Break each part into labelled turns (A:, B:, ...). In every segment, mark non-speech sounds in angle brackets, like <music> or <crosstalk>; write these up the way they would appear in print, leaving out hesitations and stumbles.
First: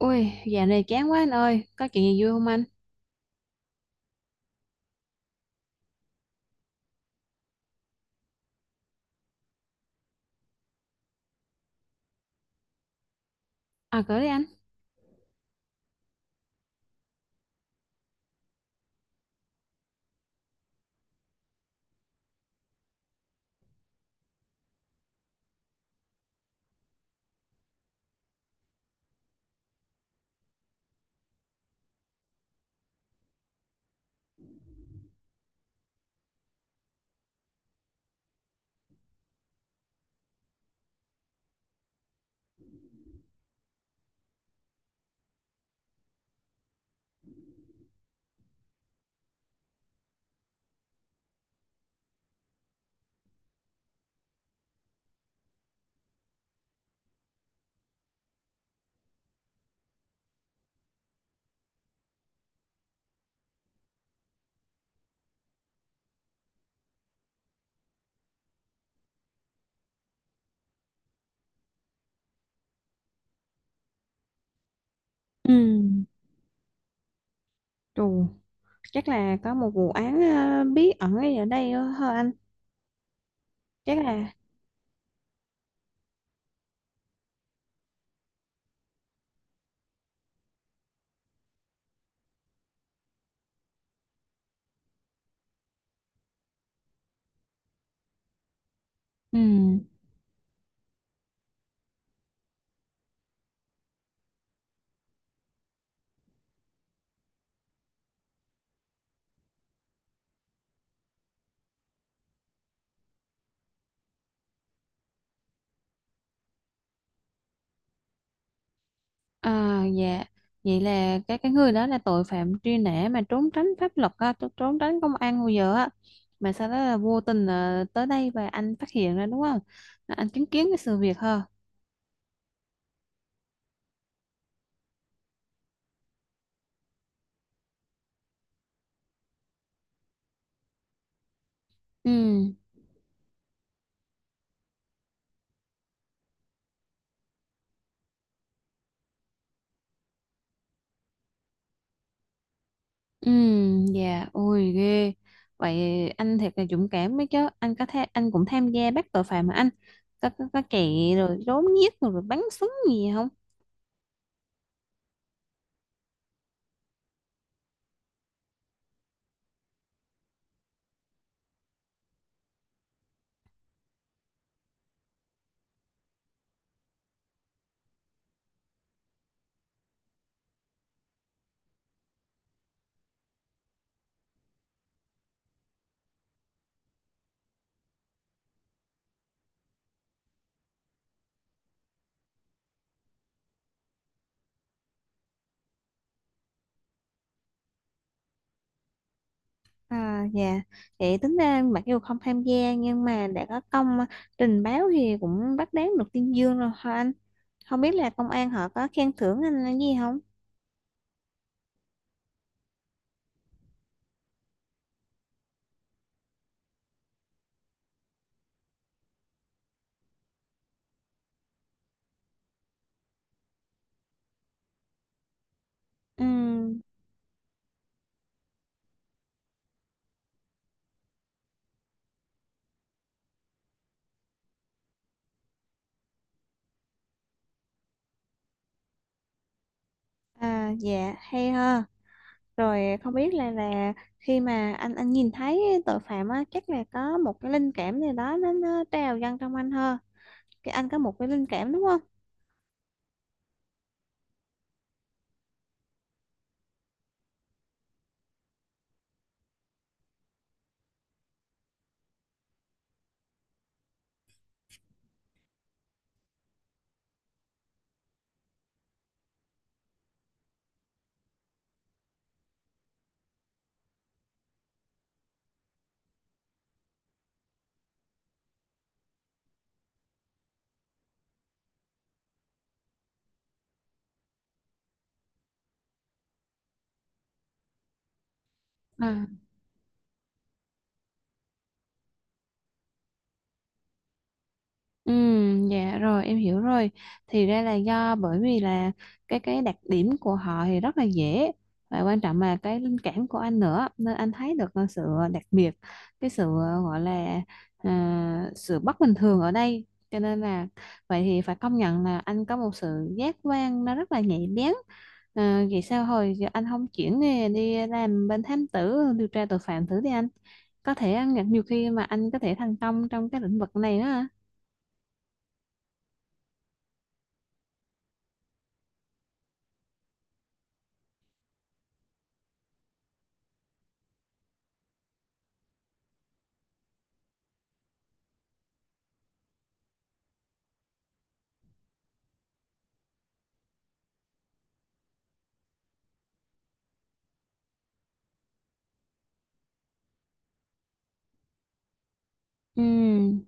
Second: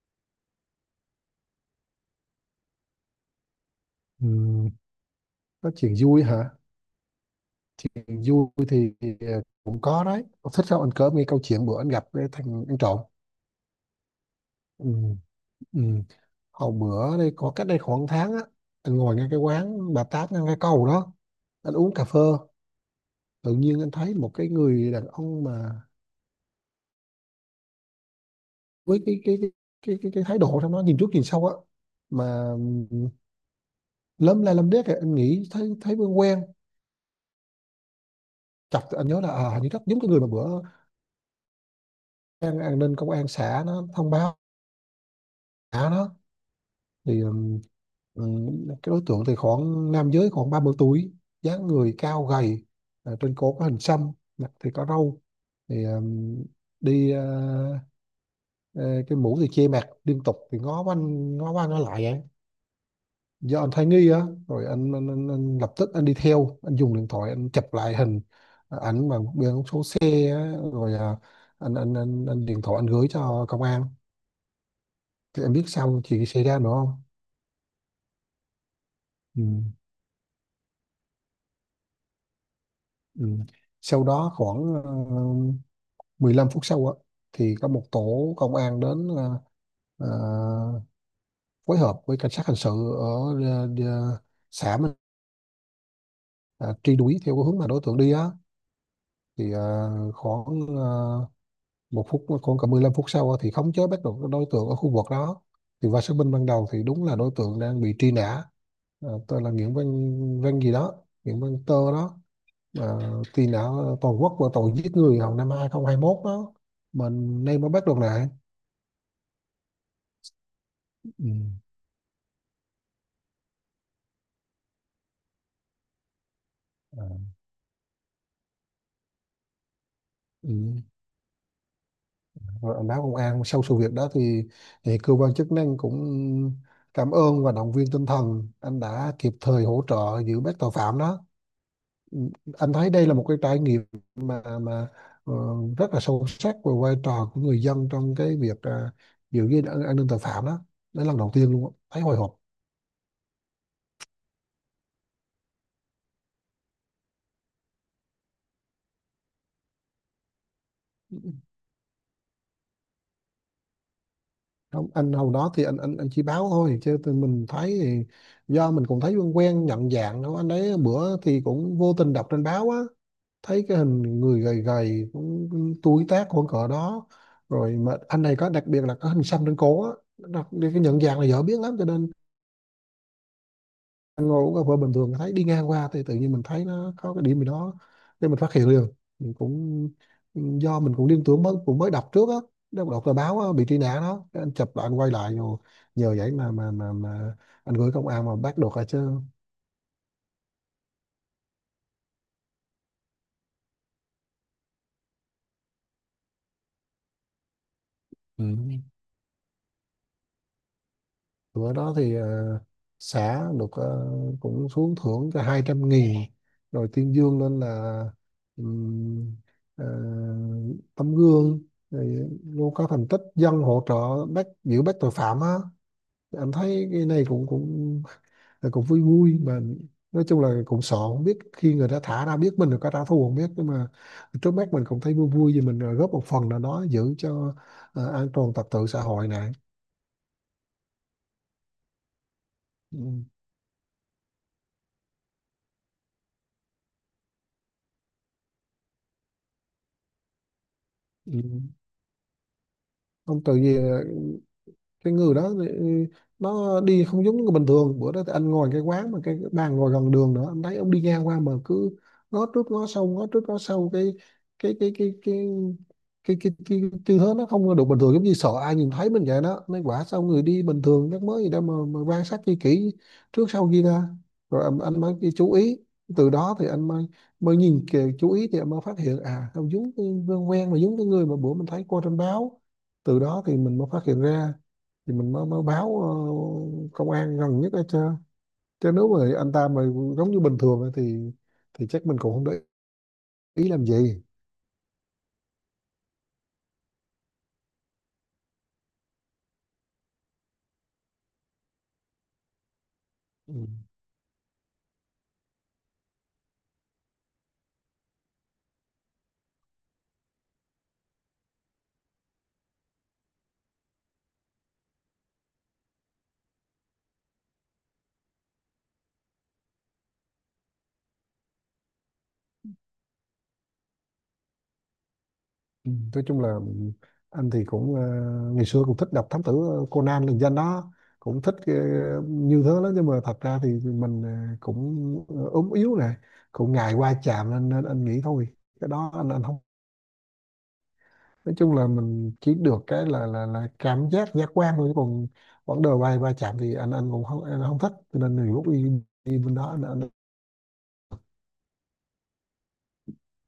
A: Ui, dạo này chán quá anh ơi, có chuyện gì vui không anh?
B: Ừ, nói chuyện vui hả? Chuyện vui thì cũng có đấy. Ông thích không? Anh cỡ nghe câu chuyện bữa anh gặp cái thằng ăn trộm.
A: À, cỡ đi anh.
B: Ừ, ừ. Hồi bữa đây có cách đây khoảng tháng á, anh ngồi ngay cái quán bà Tám ngay cái cầu đó, anh uống cà phê, tự nhiên anh thấy một cái người đàn ông mà với cái thái độ trong nó nhìn trước nhìn sau á, mà lấm la lấm đét kìa. Anh nghĩ thấy thấy quen quen. Chọc anh nhớ là à, hình như rất giống cái người mà bữa an ninh công an xã nó thông báo xã nó thì cái đối tượng thì khoảng nam giới khoảng 30 tuổi, dáng người cao gầy, à, trên cổ có hình xăm, mặt thì có râu, thì đi ờ, cái mũ thì che mặt liên tục thì ngó quanh ngó qua ngó lại vậy do anh thấy nghi á, rồi anh lập tức anh đi theo, anh dùng điện thoại anh chụp lại hình, ảnh bằng biển số xe á, rồi anh điện thoại anh gửi cho công an. Thì
A: Ừ,
B: em biết sao chuyện xảy ra nữa không?
A: trù, chắc là
B: Ừ.
A: có một vụ án bí ẩn ấy ở đây hả anh?
B: Ừ.
A: Chắc
B: Sau
A: là
B: đó khoảng 15 phút sau á, thì có một tổ công an đến, ờ, phối hợp với cảnh sát hình sự ở ờ, ờ, xã mình, ờ, truy đuổi theo cái hướng mà đối tượng đi á,
A: ừ.
B: thì khoảng một phút khoảng cả 15 phút sau á, thì khống chế bắt được cái đối tượng ở khu vực đó. Thì qua xác minh ban đầu thì đúng là đối tượng đang bị truy nã. Ờ, tên là Nguyễn Văn Văn gì đó, Nguyễn Văn Tơ đó. Ờ, thì đã toàn quốc và tội giết người hồi năm 2021 đó, mình nay mới bắt được lại.
A: À, dạ, vậy là
B: Ừ.
A: cái người đó là tội phạm truy nã mà trốn tránh pháp luật á, trốn tránh công an hồi giờ á. Mà sau đó là
B: Ờ,
A: vô tình ờ, tới đây và anh phát hiện ra đúng không? Là anh chứng
B: ừ.
A: kiến cái sự việc ha.
B: Rồi anh báo công an sau sự việc đó thì cơ quan chức năng cũng cảm ơn và động viên tinh thần anh đã kịp thời hỗ trợ giữ bắt tội phạm đó. Ừ.
A: Ừ.
B: Anh thấy đây là một cái trải nghiệm mà ờ, rất là sâu sắc về vai trò của người dân trong cái việc à, giữ gìn an ninh tội phạm đó. Đó là lần đầu tiên luôn á, thấy hồi hộp.
A: Ừ, dạ, ôi ghê. Vậy anh thiệt là dũng cảm mấy chứ. Anh có thể anh cũng tham gia bắt tội phạm mà anh. Có chạy
B: Ừ.
A: rồi trốn giết rồi, rồi bắn súng gì không?
B: Không, anh hồi đó thì anh chỉ báo thôi chứ tụi mình thấy thì do mình cũng thấy quen quen, nhận dạng đâu anh đấy bữa thì cũng vô tình đọc trên báo á, thấy cái hình người gầy gầy cũng tuổi tác khoảng cỡ đó, rồi mà anh này có đặc biệt là có hình xăm trên cổ á, đặc biệt cái nhận dạng là dễ biết lắm, cho nên ăn ngồi uống cà phê bình thường thấy đi ngang qua thì tự nhiên mình thấy nó có cái điểm gì đó nên mình phát hiện liền. Mình cũng do mình cũng liên tưởng mới cũng mới đọc trước á, đọc tờ báo á, bị truy nã đó. Cái anh chụp lại anh quay lại rồi nhờ vậy mà anh gửi công an mà bắt được rồi chứ.
A: À, dạ. Vậy tính ra mặc dù không tham gia nhưng mà đã có công trình báo thì cũng bắt đáng được tuyên dương rồi hả anh? Không biết là công
B: Ừ.
A: an họ có khen thưởng anh là gì không?
B: Bữa đó thì xã được cũng xuống thưởng cho 200.000, rồi tuyên dương lên là ừm, ờ, tấm gương, rồi luôn có thành tích dân hỗ trợ bắt giữ bắt tội phạm á.
A: Ừ,
B: Em thấy cái này cũng cũng cũng vui vui mà. Nói chung là cũng sợ không biết khi người ta thả ra biết mình là có trả thù không biết, nhưng mà trước mắt mình cũng thấy vui vui vì mình ờ, góp một phần nào đó giữ cho ờ, an toàn trật tự xã hội này.
A: à, dạ, hay ha. Rồi
B: Ừ.
A: không biết là khi mà anh nhìn thấy tội phạm á, chắc là có một cái linh cảm gì đó nó trào dâng trong anh hơn. Cái anh có một cái
B: Ừ.
A: linh cảm đúng không?
B: Ông tự gì cái người đó thì nó đi không giống người bình thường. Bữa đó thì anh ngồi cái quán mà cái bàn ngồi gần đường nữa, anh thấy ông đi ngang qua mà cứ ngó trước ngó sau ngó trước ngó sau, cái cái cái cái cái tư thế nó không được bình thường, giống như sợ ai nhìn thấy mình vậy đó, nên quả sao người đi bình thường chắc mới gì đâu mà quan sát chi kỹ trước sau kia ra. Rồi anh mới đi chú ý, từ đó thì anh mới mới nhìn kìa, chú ý thì anh mới phát hiện à không giống, cái quen quen mà giống cái người mà bữa mình thấy qua trên báo. Từ đó thì mình mới phát hiện ra, thì mình mới mới báo ờ, công an gần nhất hết chứ. Chứ nếu
A: Ừ.
B: mà anh ta mà giống như bình thường á thì chắc mình cũng không để ý làm gì.
A: Ừ, dạ rồi em hiểu rồi, thì ra là do bởi vì là cái đặc điểm của họ thì rất là dễ, và quan trọng là cái linh cảm của
B: Ừ.
A: anh nữa nên anh thấy được ờ, sự đặc biệt, cái sự ờ, gọi là à, sự bất bình thường ở đây, cho nên là vậy thì phải công nhận là anh có một sự giác quan nó rất là nhạy bén. À, vậy sao hồi giờ anh không chuyển nghề đi làm bên thám tử điều tra tội phạm thử đi anh, có thể ờ, nhiều khi mà anh có thể thành công trong cái lĩnh vực này đó.
B: Ừ. Nói chung là anh thì cũng ờ, ngày xưa cũng thích đọc thám tử ờ, Conan lừng danh đó, cũng thích ờ, như thế đó, nhưng mà thật ra thì mình ờ, cũng ờ, ốm yếu này, cũng ngại va chạm nên anh nghĩ thôi, cái đó anh không. Nói chung là mình chỉ được cái là cảm giác giác quan thôi, chứ còn vấn đề bay va chạm thì anh cũng không, anh không thích, cho nên nhiều lúc đi đi bên đó anh
A: Ừm,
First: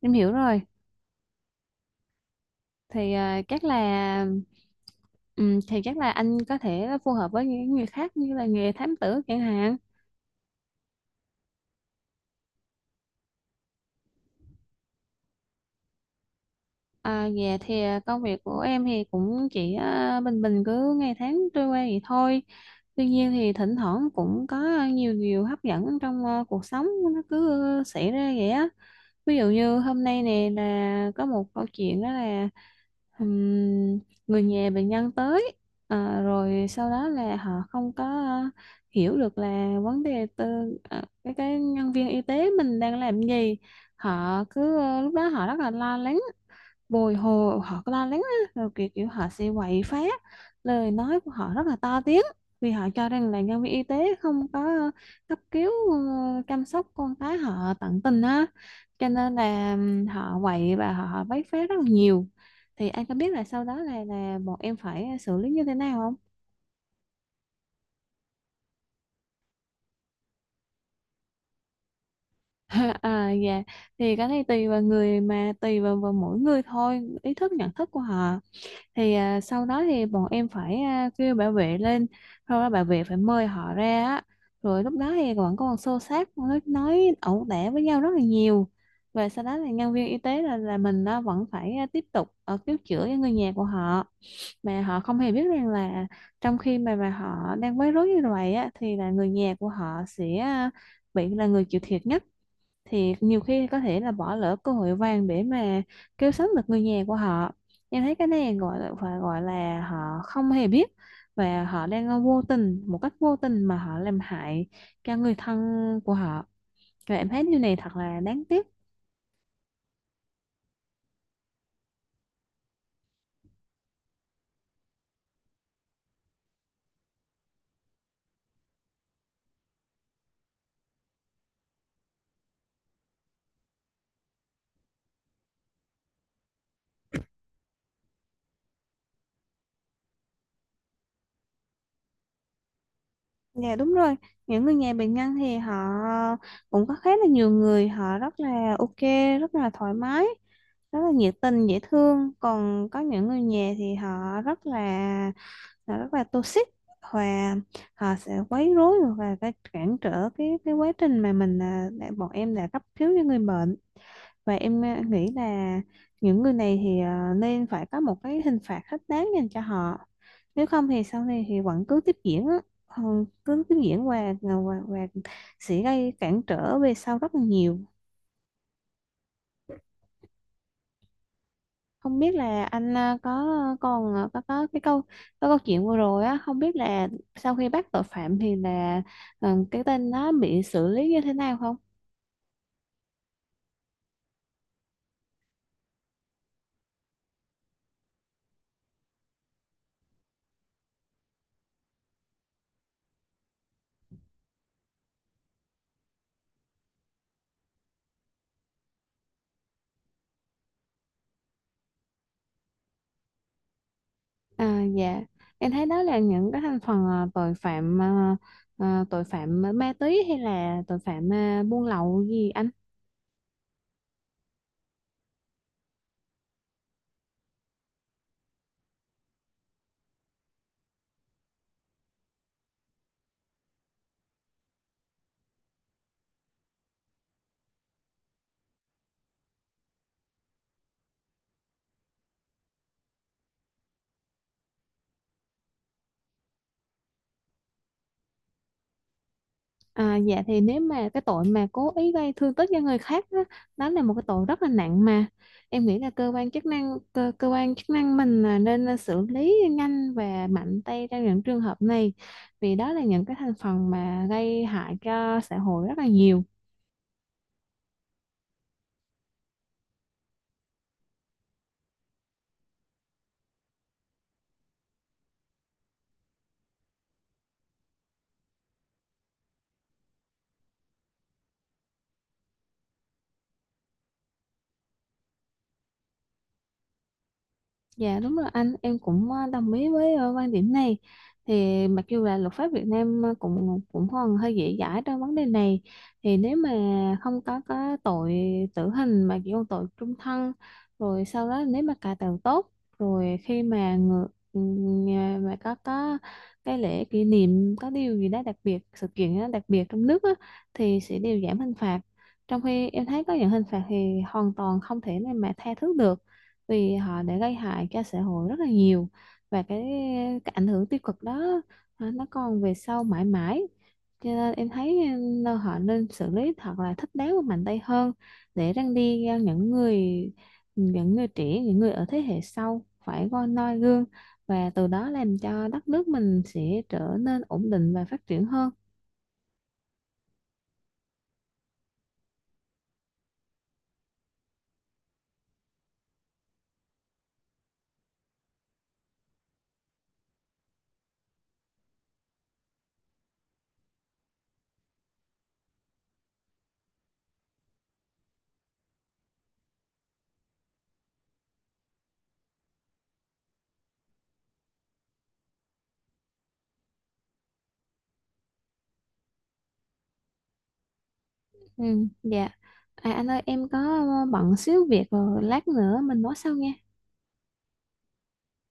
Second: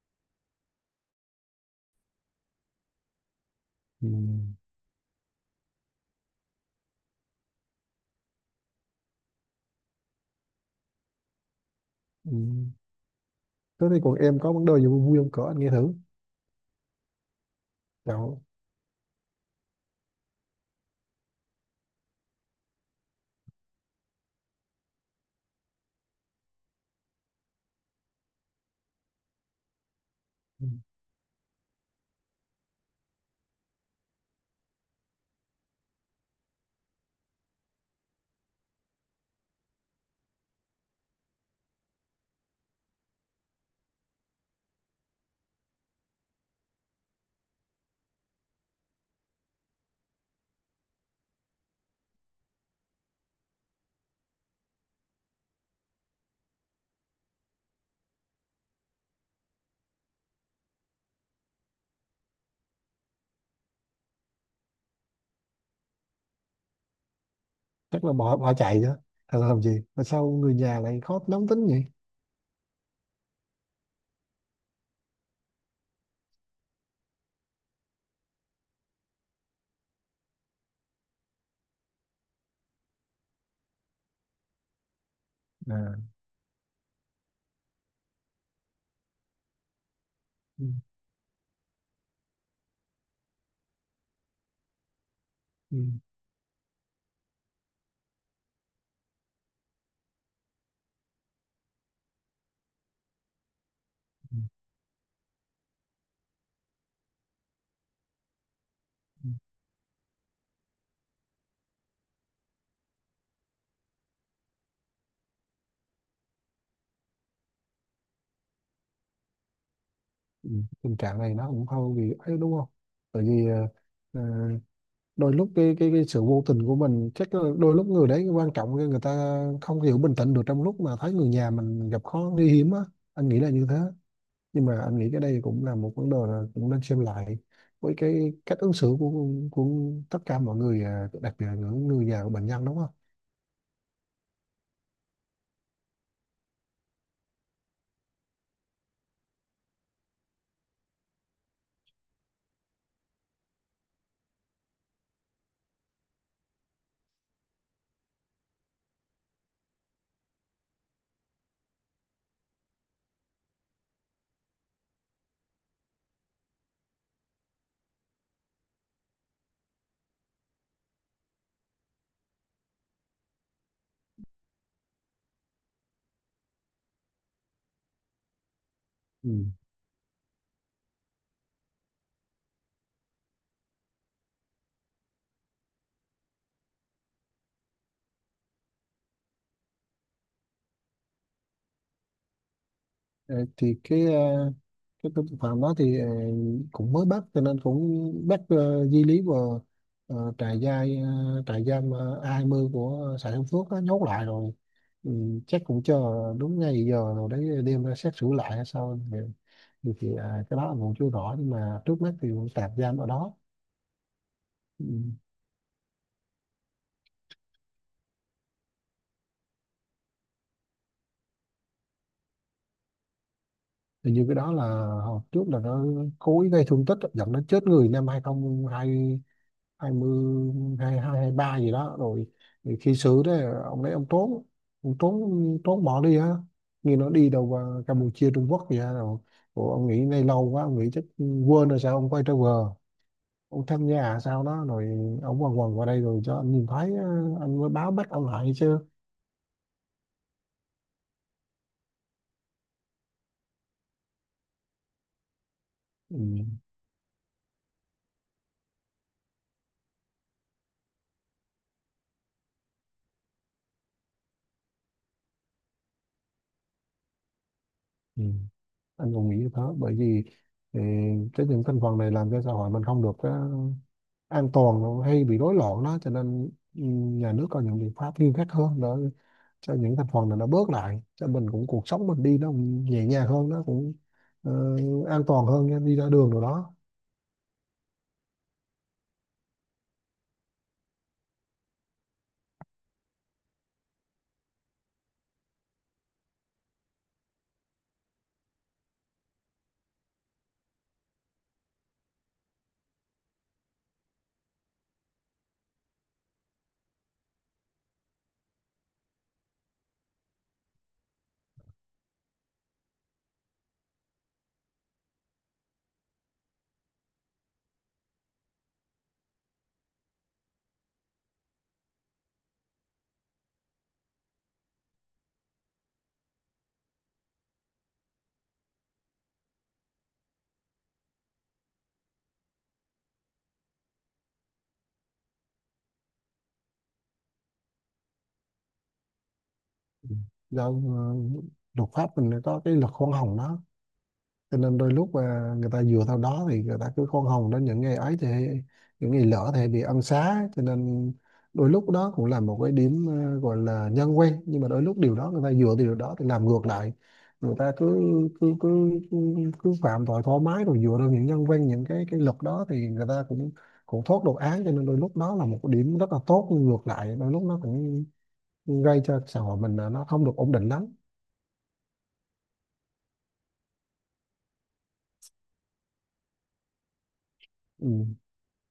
A: em hiểu rồi. Thì à, chắc
B: ừ,
A: là thì chắc là anh có thể phù hợp với những người khác như là nghề thám tử chẳng hạn.
B: ừ. Thế thì còn em có vấn đề gì vui vui không cỡ anh nghe thử?
A: À, dạ thì à, công
B: Chào.
A: việc của em thì cũng chỉ à, bình bình cứ ngày tháng trôi qua vậy thôi. Tuy nhiên thì thỉnh thoảng cũng có nhiều điều hấp dẫn trong à, cuộc sống nó cứ xảy ra vậy á. Ví dụ như hôm nay nè
B: Ừ,
A: là có một câu chuyện đó là ừm, người nhà bệnh nhân tới ờ, rồi sau đó là họ không có ờ, hiểu được là vấn đề từ ờ, cái nhân viên y tế mình đang làm gì, họ cứ ờ, lúc đó họ rất là lo lắng bồi hồi, họ có la lắng á, rồi kiểu kiểu họ sẽ quậy phá, lời nói của họ rất là to tiếng vì họ cho rằng là nhân viên y tế không có ờ, cấp cứu ờ, chăm sóc con cái họ tận tình á, cho nên là họ quậy và họ bấy phá rất là nhiều. Thì anh có biết là sau đó là bọn em phải xử lý như thế nào không?
B: chắc là bỏ bỏ chạy chứ. Thật là làm gì mà sao người nhà lại khó nóng tính vậy?
A: <laughs> À dạ, thì cái này tùy vào người, mà tùy vào, vào mỗi người thôi, ý thức nhận thức của họ. Thì à, sau đó thì bọn em phải à, kêu bảo vệ lên, sau đó bảo vệ phải mời họ ra á, rồi lúc đó thì vẫn còn xô
B: À.
A: xát, nói ẩu đả với nhau rất là nhiều. Và sau đó thì nhân viên y tế là
B: ừ,
A: là mình nó vẫn phải à, tiếp tục cứu chữa cho người nhà của họ, mà họ không hề biết rằng
B: ừ,
A: là trong khi mà họ đang bối rối như vậy á thì là người nhà của họ sẽ à, bị là người chịu thiệt nhất, thì nhiều khi có thể là bỏ
B: ừ,
A: lỡ cơ hội vàng để mà cứu sống được người nhà của họ. Em thấy cái này gọi là phải
B: ừ.
A: gọi là họ không hề biết, và họ đang vô tình một cách vô tình mà họ làm hại cho người thân của họ, và em thấy điều này thật là đáng tiếc.
B: Ừ. Tình trạng này nó cũng không vì ấy đúng không, tại vì ờ, đôi lúc cái sự vô tình của mình chắc là đôi lúc người đấy quan trọng người ta không hiểu bình tĩnh được trong lúc mà thấy người nhà mình gặp khó nguy hiểm á. Anh nghĩ là như thế, nhưng mà anh nghĩ cái đây cũng là một vấn đề là cũng nên xem lại với cái cách ứng xử của tất cả mọi người, à, đặc biệt là những người nhà của bệnh nhân đúng không?
A: Dạ đúng rồi, những người nhà bệnh nhân thì họ cũng có khá là nhiều người họ rất là ok, rất là thoải mái, rất là nhiệt tình dễ thương, còn có những người nhà thì họ rất là rất là toxic, và họ sẽ quấy rối và phải cản trở cái quá trình mà mình à, đã, bọn em đã cấp cứu cho người bệnh. Và em à, nghĩ là những người này thì à, nên phải có một cái hình phạt thích đáng dành cho họ, nếu không thì sau này thì vẫn cứ tiếp diễn á. Ờ, cứ tiếp diễn và sẽ gây cản trở về sau rất là nhiều.
B: Ừ.
A: Không biết là anh à, có còn à, có cái câu, có câu chuyện vừa rồi á, không biết là sau khi bắt tội phạm thì là ờ, cái tên nó bị xử lý như thế nào không?
B: Ờ, thì cái à, cái tội phạm đó thì ờ, cũng mới bắt cho nên cũng bắt ờ, di lý vào ờ, trại giam ờ, trại giam ờ, A20 của xã Đông Phước á, nhốt lại rồi. Ừ, chắc cũng cho đúng ngay giờ rồi đấy đem ra xét xử lại hay sao thì à, cái đó là cũng chưa rõ, nhưng mà trước mắt thì cũng tạm giam ở đó.
A: À
B: Ừ.
A: dạ, em thấy đó là những cái thành phần à, tội phạm à, à, tội phạm ma túy hay là tội phạm à, buôn lậu gì anh?
B: Hình như cái đó là hồi trước là nó cố ý gây thương tích dẫn đến chết người năm 202, 2220, 2223 gì đó rồi, thì khi xử đấy ông trốn, ông trốn trốn bỏ đi á, như nó đi đâu vào Campuchia Trung Quốc gì á rồi. Ủa, ông nghĩ này lâu quá ông nghĩ chắc quên rồi sao ông quay trở về, ông tham gia à sao đó rồi ông quần quần qua đây rồi cho anh nhìn thấy á, anh mới báo bắt ông lại chứ.
A: À, dạ thì nếu mà cái tội mà cố ý gây thương tích cho người khác đó, đó là một cái tội rất là nặng, mà em nghĩ là
B: Ừ.
A: cơ quan chức năng mình là nên là xử lý nhanh và mạnh tay trong những trường hợp này, vì đó là những cái thành phần mà gây hại cho xã hội rất là nhiều.
B: Ừ. Anh còn nghĩ như thế, bởi vì ừ, cái những thành phần này làm cho xã hội mình không được á, an toàn hay bị rối loạn đó, cho nên ừ, nhà nước có những biện pháp nghiêm khắc hơn để cho những thành phần này nó bớt lại, cho mình cũng cuộc sống mình đi nó cũng nhẹ nhàng hơn, nó cũng ờ, an toàn hơn nha, đi ra đường rồi đó.
A: Dạ đúng rồi anh, em cũng ờ, đồng ý với ờ, quan điểm này. Thì mặc dù là luật pháp Việt Nam ờ, cũng cũng còn hơi dễ dãi trong vấn đề này, thì nếu mà không có tội tử hình mà chỉ có tội trung thân, rồi sau đó nếu mà cải tạo tốt, rồi khi mà ngự, ừ, mà có cái lễ kỷ niệm có điều gì đó đặc biệt, sự kiện đó đặc biệt trong nước á, thì sẽ đều giảm hình phạt. Trong khi em thấy có những hình phạt thì hoàn toàn không thể nào mà tha thứ được, vì họ đã gây hại cho xã hội rất là nhiều, và cái ảnh hưởng tiêu cực đó à, nó còn về sau mãi mãi, cho nên em thấy ừ, họ nên xử lý thật là thích đáng và mạnh tay hơn, để răn đi à, những người, những người trẻ, những người ở thế hệ sau phải coi noi gương, và từ đó làm cho đất nước mình sẽ trở nên ổn định và phát triển hơn.
B: Ừ. Do ờ, luật pháp mình có cái luật khoan hồng đó, cho nên đôi lúc mà người ta dựa theo đó thì người ta cứ khoan hồng đến những ngày ấy thì những ngày lỡ thì bị ân xá, cho nên đôi lúc đó cũng là một cái điểm ờ, gọi là nhân quen, nhưng mà đôi lúc điều đó người ta dựa từ điều đó thì làm ngược lại, người ta cứ cứ cứ cứ, cứ phạm tội thoải mái rồi dựa vào những nhân quen, những cái luật đó thì người ta cũng cũng thoát được án, cho nên đôi lúc đó là một cái điểm rất là tốt, nhưng ngược lại đôi lúc nó cũng gây cho xã hội mình là nó không được ổn định lắm.
A: Ừ, dạ. À, anh ơi em có bận xíu việc rồi, lát nữa mình nói sau nha.
B: Ừ.